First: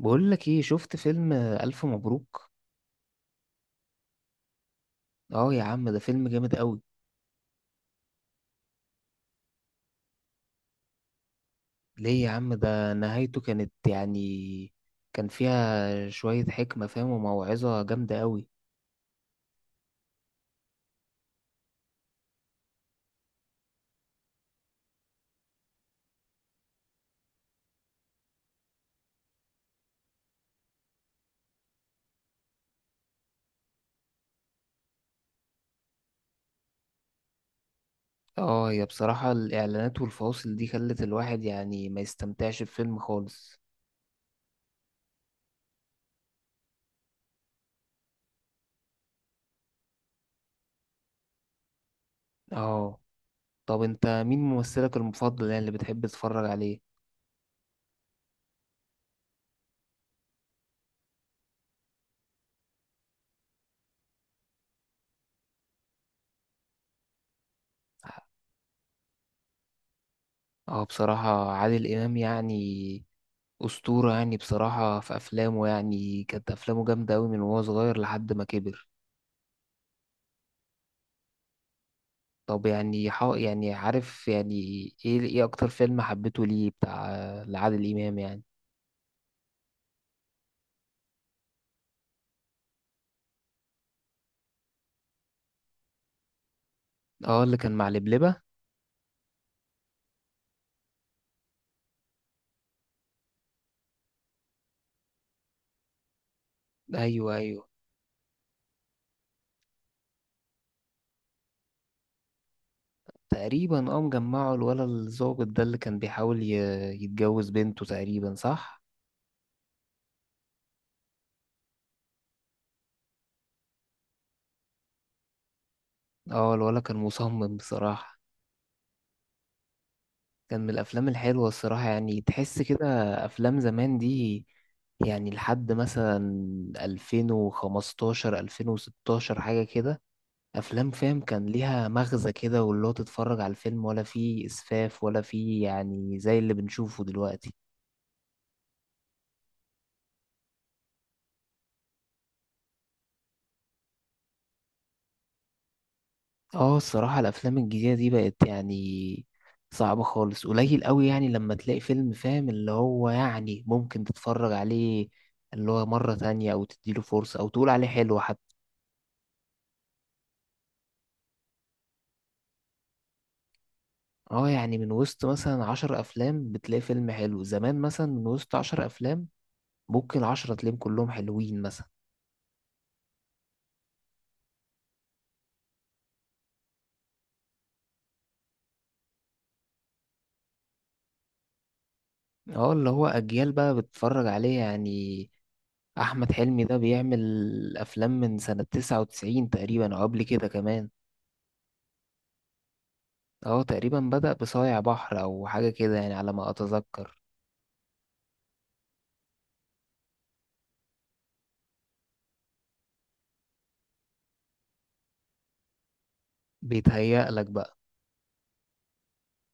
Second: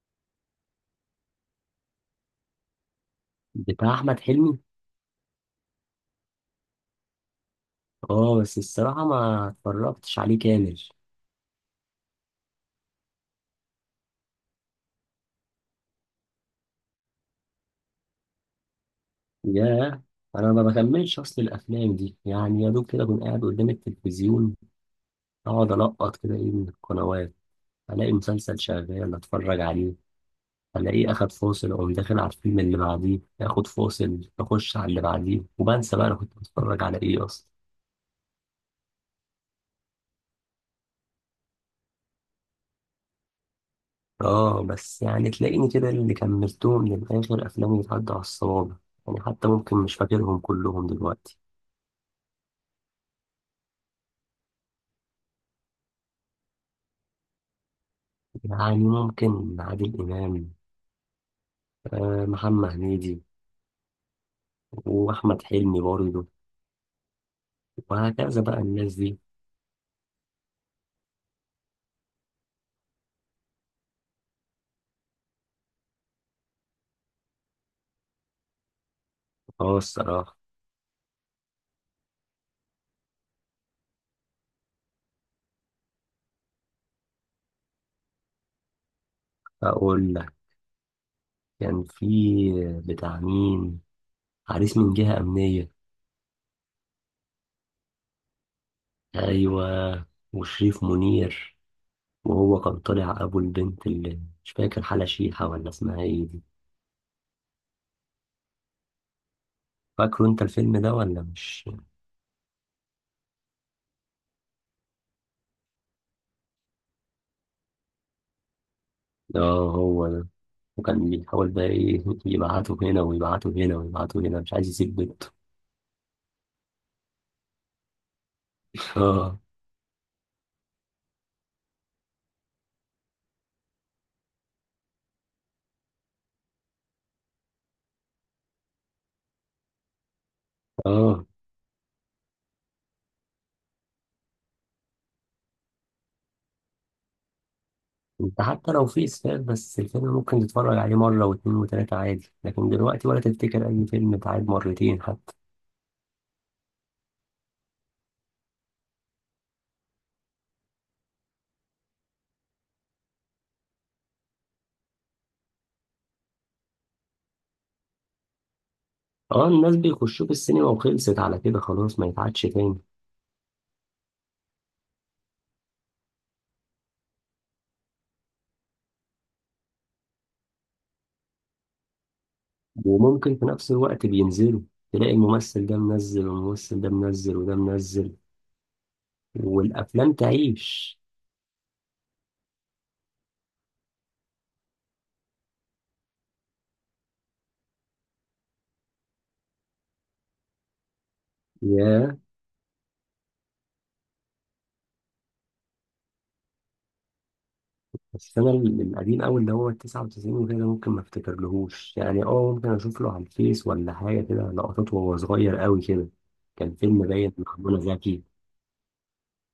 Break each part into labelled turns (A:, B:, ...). A: بقول لك ايه؟ شفت فيلم الف مبروك؟
B: بتاع احمد حلمي.
A: اه يا عم، ده فيلم جامد قوي.
B: اه بس الصراحه ما اتفرجتش عليه كامل.
A: ليه يا عم؟ ده نهايته كانت يعني، كان فيها شوية حكمة، فاهم، وموعظة جامدة قوي.
B: ياه، انا ما بكملش، اصل الافلام دي يعني يا دوب كده اكون قاعد قدام التلفزيون، اقعد القط كده ايه من القنوات، الاقي مسلسل شغال اتفرج عليه، الاقيه اخد فاصل اقوم داخل على الفيلم اللي بعديه، اخد فاصل اخش على اللي بعديه، وبنسى بقى انا كنت بتفرج على ايه اصلا.
A: اه، هي بصراحة الاعلانات والفواصل دي خلت الواحد يعني ما يستمتعش بفيلم خالص.
B: اه بس يعني تلاقيني كده اللي كملتهم للاخر افلامي بتعدي على الصوابع، يعني حتى ممكن مش فاكرهم كلهم دلوقتي.
A: اه، طب انت مين ممثلك المفضل يعني اللي بتحب تتفرج عليه؟
B: يعني ممكن عادل إمام، آه، محمد هنيدي، وأحمد حلمي برضه، وهكذا بقى الناس دي.
A: اه بصراحة عادل امام يعني أسطورة، يعني بصراحة. في أفلامه يعني كانت أفلامه جامدة أوي من وهو صغير لحد ما كبر.
B: اه الصراحة.
A: طب يعني يعني عارف يعني، ايه اكتر فيلم حبيته، ليه بتاع، لعادل امام يعني؟
B: أقول لك، كان في، بتاع مين، عريس من جهة أمنية.
A: اه، اللي كان مع لبلبة.
B: أيوة، وشريف منير، وهو كان طالع أبو البنت اللي مش فاكر حالة شيحة ولا اسمها إيه دي.
A: ايوه، ايوه.
B: فاكره أنت الفيلم ده ولا مش؟
A: تقريبا اه، مجمعه. الولا الظابط ده اللي كان بيحاول يتجوز بنته تقريبا، صح؟
B: اه هو ده، وكان بيحاول بقى إيه يبعته هنا ويبعته هنا ويبعته هنا مش عايز يسيب بنته.
A: اه، الولا كان مصمم بصراحة.
B: اه.
A: كان من الافلام الحلوة الصراحة يعني، تحس كده افلام زمان دي، يعني لحد مثلا 2015 2016 حاجة كده، افلام فاهم
B: اه
A: كان ليها مغزى كده، واللي هو تتفرج على الفيلم ولا فيه اسفاف، ولا فيه يعني زي اللي بنشوفه دلوقتي.
B: انت حتى لو في اسفاف بس الفيلم ممكن تتفرج عليه مرة واتنين وتلاتة عادي، لكن دلوقتي ولا تفتكر اي فيلم اتعاد مرتين حتى.
A: اه الصراحة، الافلام الجديدة دي بقت يعني صعبة خالص. قليل قوي يعني لما تلاقي فيلم فاهم، اللي هو يعني ممكن تتفرج عليه اللي هو مرة تانية، او تديله فرصة، او تقول عليه حلو حتى.
B: اه الناس بيخشوا في السينما وخلصت على كده خلاص ما يتعادش تاني.
A: اه، يعني من وسط مثلا عشر افلام بتلاقي فيلم حلو. زمان مثلا من وسط عشر افلام، ممكن عشرة تلاقيهم كلهم حلوين مثلا.
B: وممكن في نفس الوقت بينزلوا، تلاقي الممثل ده منزل والممثل ده منزل وده منزل، والافلام تعيش.
A: اه اللي هو اجيال بقى بتتفرج عليه يعني. احمد حلمي ده بيعمل افلام من سنة 99 تقريبا، او قبل كده كمان.
B: ياه.
A: اه، تقريبا بدأ بصايع بحر او حاجة كده يعني، على ما اتذكر.
B: بس انا القديم اوي اللي هو التسعة وتسعين وكده ده ممكن ما افتكرلهوش، يعني اه ممكن اشوف له على الفيس ولا حاجة كده لقطات وهو صغير اوي كده. كان فيلم
A: بيتهيأ
B: باين
A: لك
B: مع
A: بقى.
B: منى زكي.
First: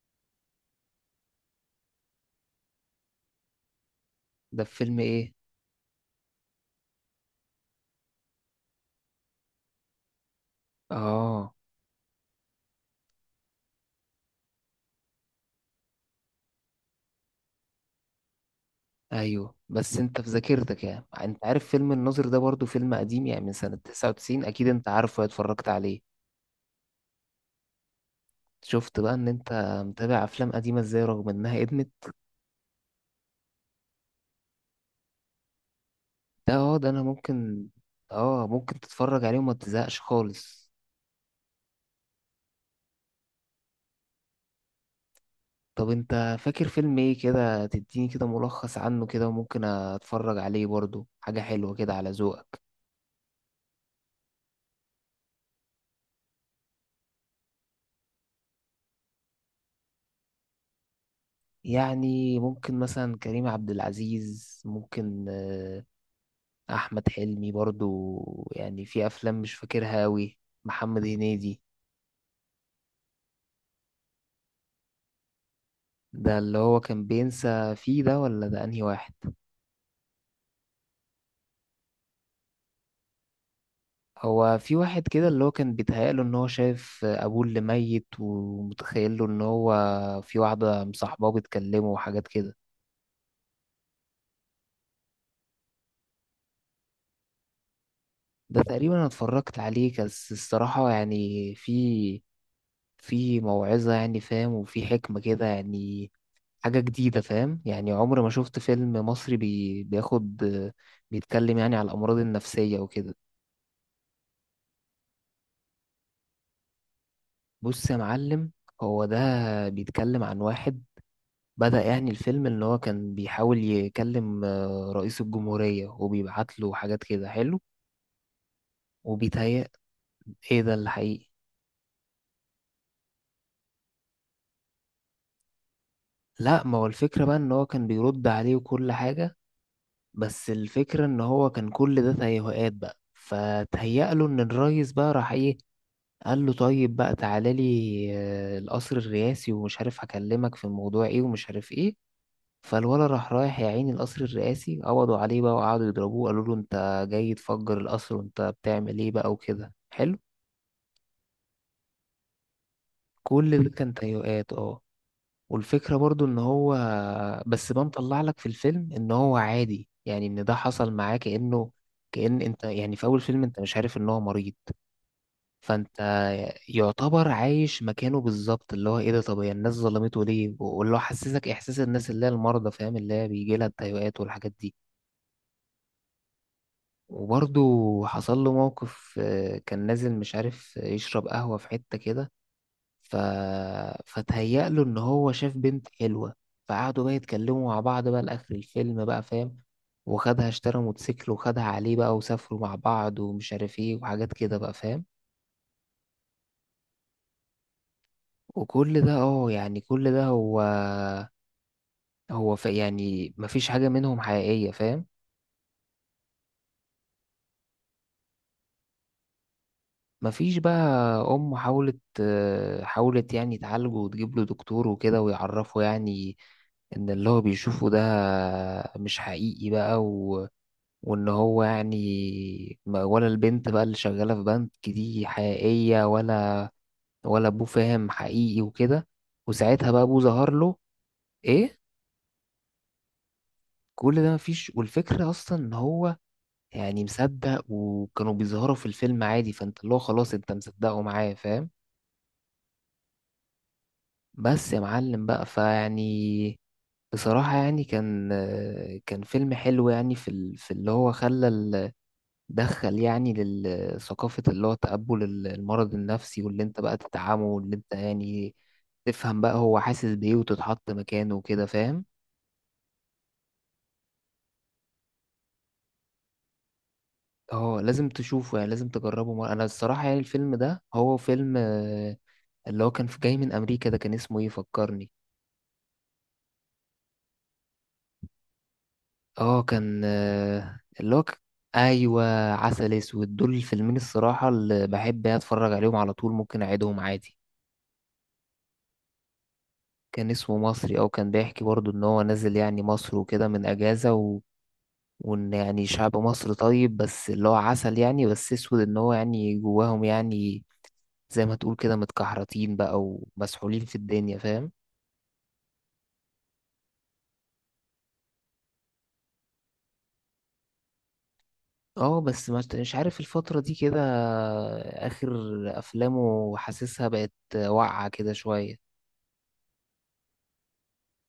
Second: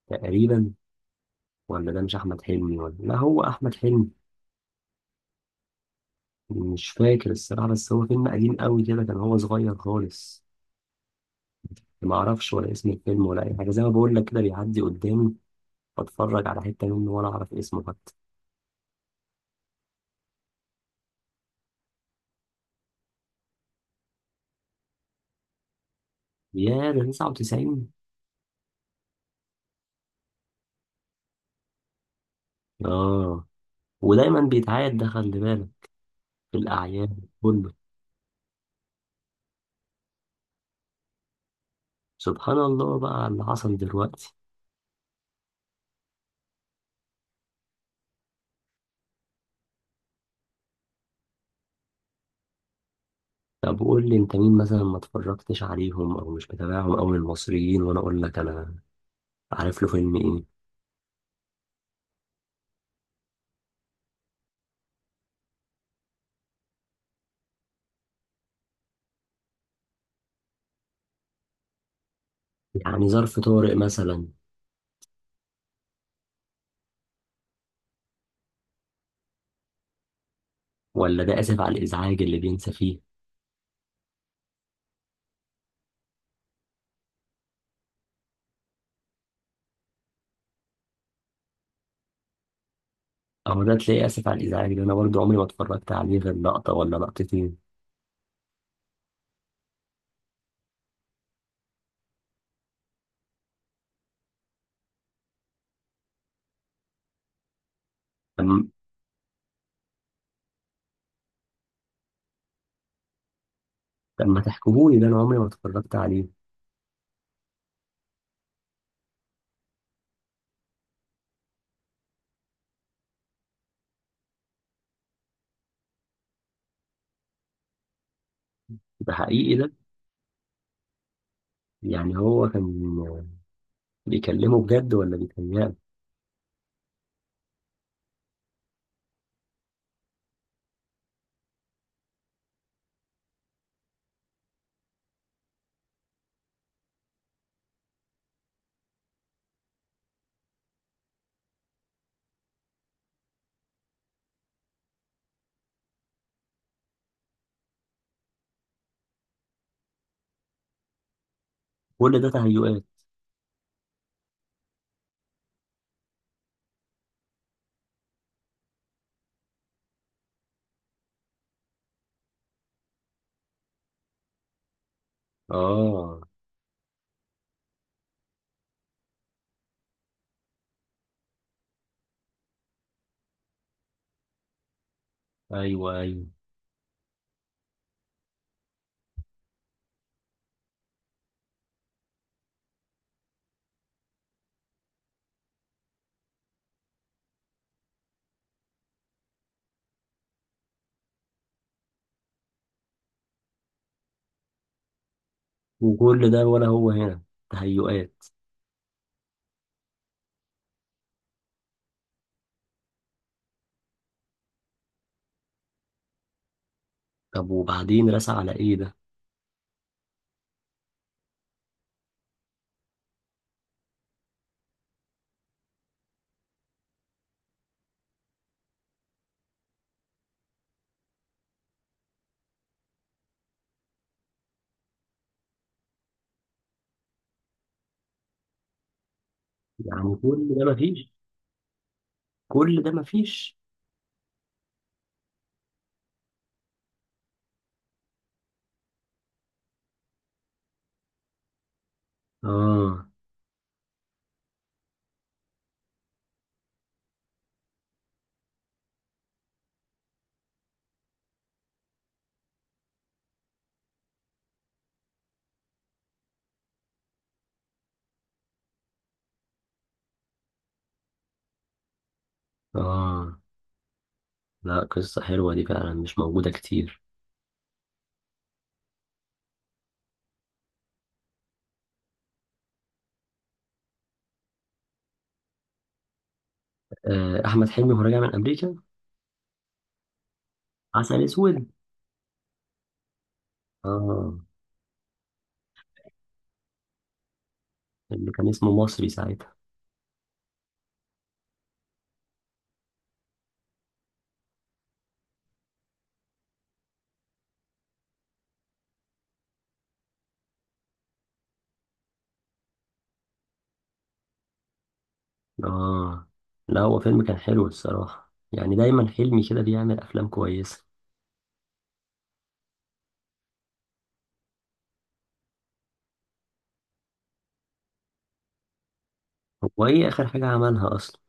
B: تقريبا. ولا ده مش احمد حلمي، ولا لا هو احمد حلمي.
A: ده في فيلم ايه؟
B: مش فاكر الصراحه، بس هو فيلم قديم قوي كده كان هو صغير خالص.
A: اه،
B: ما اعرفش ولا اسم الفيلم ولا اي حاجه، زي ما بقول لك كده بيعدي قدامي، بتفرج على حته منه ولا اعرف اسمه حتى.
A: ايوه، بس انت في ذاكرتك يعني، انت عارف فيلم الناظر ده برضو، فيلم قديم يعني من سنة 99 اكيد. انت عارفه، اتفرجت عليه.
B: يا ده 99؟
A: شفت بقى ان انت متابع افلام قديمة ازاي، رغم انها ادمت.
B: اه، ودايما بيتعاد ده خلي بالك،
A: ده
B: في
A: اه ده، انا
B: الاعياد
A: ممكن.
B: كله.
A: اه، ممكن تتفرج عليه وما تزهقش خالص.
B: سبحان الله بقى على اللي حصل دلوقتي.
A: طب انت فاكر فيلم ايه كده؟ تديني كده ملخص عنه كده، وممكن اتفرج عليه برضو، حاجة حلوة كده على ذوقك.
B: طب قول لي انت مين مثلا ما اتفرجتش عليهم او مش متابعهم او من المصريين، وانا اقول لك انا عارف له فيلم ايه.
A: يعني ممكن مثلا كريم عبد العزيز، ممكن، احمد حلمي برضو. يعني في افلام مش فاكرها اوي. محمد هنيدي.
B: يعني ظرف طارئ مثلا.
A: ده اللي هو كان بينسى فيه، ده ولا ده انهي واحد؟
B: ولا ده آسف على الإزعاج اللي بينسى فيه.
A: هو في واحد كده اللي هو كان بيتهيأله ان هو شايف ابوه اللي ميت، ومتخيله ان هو في واحدة مصاحباه بتكلمه، وحاجات كده.
B: أو ده تلاقي آسف على الإزعاج ده أنا برضه عمري ما اتفرجت عليه غير لقطة ولا لقطتين.
A: ده تقريبا انا اتفرجت عليه، بس الصراحة يعني في في موعظة يعني، فاهم، وفي حكمة كده يعني، حاجة جديدة، فاهم، يعني عمري ما
B: طب.
A: شفت فيلم مصري بياخد بيتكلم يعني على الأمراض النفسية وكده.
B: طب ما تحكموني ده أنا عمري ما اتفرجت عليه.
A: بص يا معلم، هو ده بيتكلم عن واحد بدأ يعني الفيلم إن هو كان بيحاول يكلم رئيس الجمهورية، وبيبعت له حاجات كده حلو.
B: ده حقيقي
A: وبيتهيأ
B: ده؟
A: إيه ده الحقيقي.
B: يعني هو كان بيكلمه بجد ولا بيتهيأله؟
A: لا، ما هو الفكرة بقى إن هو كان بيرد عليه وكل حاجة، بس الفكرة ان هو كان كل ده تهيؤات بقى. فتهيأ له ان الريس بقى راح ايه، قال له طيب بقى تعالى لي القصر الرئاسي، ومش عارف هكلمك في الموضوع ايه، ومش عارف ايه. فالولا راح رايح يا عيني القصر الرئاسي، قبضوا عليه بقى، وقعدوا يضربوه، قالوا له انت جاي تفجر القصر، وانت بتعمل ايه بقى، وكده حلو.
B: كل ده تهيؤات.
A: كل ده كان تهيؤات، اه. والفكرة برضو ان هو، بس بنطلع لك في الفيلم، ان هو عادي يعني، ان ده حصل معاه كأنه، كأن انت يعني في اول فيلم انت مش عارف ان هو مريض. فانت
B: آه
A: يعتبر عايش مكانه بالظبط، اللي هو ايه ده، طب هي الناس ظلمته ليه؟ واللي هو حسسك احساس الناس اللي هي المرضى، فاهم، اللي هي بيجي لها التهيؤات والحاجات دي.
B: أيوه أيوه.
A: وبرضو حصل له موقف كان نازل مش عارف يشرب قهوة في حتة كده، ف... فتهيأ له ان هو شاف بنت حلوة. فقعدوا بقى يتكلموا مع بعض بقى لاخر الفيلم بقى، فاهم، وخدها اشترى موتوسيكل وخدها عليه بقى، وسافروا مع بعض، ومش عارف ايه، وحاجات كده بقى، فاهم.
B: وكل ده ولا هو هنا تهيؤات؟
A: وكل ده اه يعني، كل ده هو هو يعني مفيش حاجة منهم حقيقية، فاهم.
B: طب وبعدين رسى على إيه ده؟
A: مفيش بقى. أم حاولت حاولت يعني تعالجه، وتجيب له دكتور وكده، ويعرفه يعني إن اللي هو بيشوفه ده مش حقيقي بقى، وان هو يعني ولا البنت بقى اللي شغالة في بنك دي حقيقية، ولا ابوه، فاهم، حقيقي وكده. وساعتها بقى
B: يعني
A: ابوه
B: كل
A: ظهر
B: ده
A: له.
B: مفيش.
A: ايه،
B: كل ده مفيش.
A: كل ده مفيش؟ والفكرة اصلا ان هو يعني مصدق، وكانوا بيظهروا في الفيلم عادي، فانت اللي هو خلاص انت مصدقه معاه، فاهم.
B: آه
A: بس يا معلم بقى، فيعني بصراحة يعني، كان فيلم حلو، يعني في في اللي هو خلى دخل يعني للثقافة، اللي هو تقبل المرض النفسي، واللي انت بقى تدعمه، واللي انت يعني تفهم بقى هو حاسس بإيه، وتتحط مكانه وكده، فاهم.
B: آه، لا قصة حلوة دي فعلا مش موجودة كتير.
A: اه، لازم تشوفه يعني، لازم تجربه مرة. انا الصراحة يعني الفيلم ده هو فيلم اللي هو كان في جاي من امريكا ده، كان اسمه ايه؟ فكرني.
B: آه، أحمد حلمي وهو راجع من أمريكا.
A: اه كان اللي هو
B: عسل أسود.
A: ايوه، عسل اسود. دول الفيلمين
B: آه،
A: الصراحة اللي بحب يعني اتفرج عليهم على طول، ممكن اعيدهم عادي.
B: اللي كان اسمه مصري ساعتها.
A: كان اسمه مصري، او كان بيحكي برضو ان هو نازل يعني مصر وكده من اجازة، وان يعني شعب مصر طيب، بس اللي هو عسل يعني، بس اسود ان هو يعني جواهم يعني، زي ما تقول كده متكحرتين بقى ومسحولين في الدنيا، فاهم.
B: آه. لا هو فيلم كان حلو الصراحة، يعني دايما حلمي كده بيعمل أفلام كويسة.
A: اه بس مش عارف الفترة دي كده، اخر افلامه حاسسها بقت واقعة كده شوية.
B: هو إيه آخر حاجة عملها أصلا؟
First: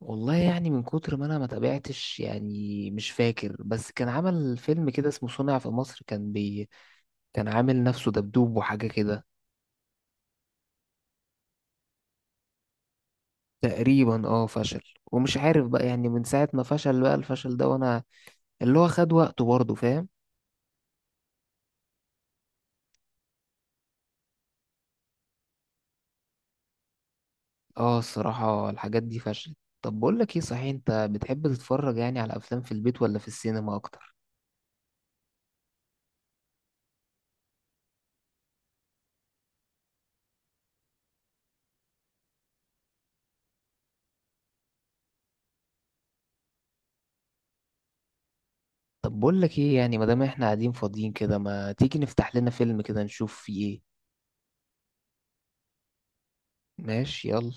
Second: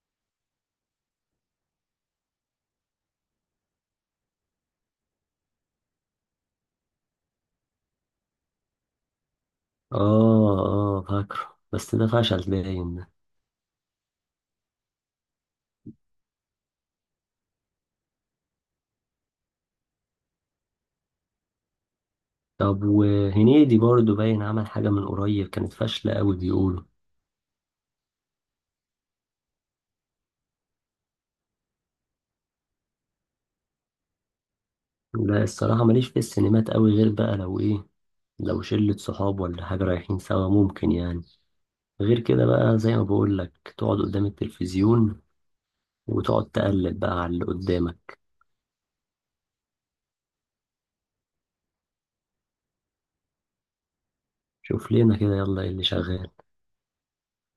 A: والله يعني من كتر ما انا ما تابعتش يعني مش فاكر، بس كان عمل فيلم كده اسمه صنع في مصر، كان كان عامل نفسه دبدوب وحاجة كده.
B: آه آه فاكره، بس ده فشل باين ده.
A: تقريبا اه فشل. ومش عارف بقى يعني من ساعة ما فشل بقى الفشل ده، وانا اللي هو خد وقته برضه، فاهم.
B: طب وهنيدي برضه باين عمل حاجة من قريب كانت فاشلة أوي بيقولوا.
A: اه الصراحة الحاجات دي فشلت. طب بقول لك ايه، صحيح انت بتحب تتفرج يعني على افلام في البيت ولا في السينما اكتر؟
B: لا الصراحة ماليش في السينمات أوي غير بقى لو إيه، لو شلة صحاب ولا حاجة رايحين سوا ممكن، يعني غير كده بقى زي ما بقول لك تقعد قدام التلفزيون، وتقعد تقلب بقى على اللي قدامك.
A: طب بقول لك ايه، يعني ما دام احنا قاعدين فاضيين كده، ما تيجي نفتح لنا فيلم كده نشوف فيه ايه؟
B: شوف لنا كده يلا ايه اللي شغال.
A: ماشي، يلا.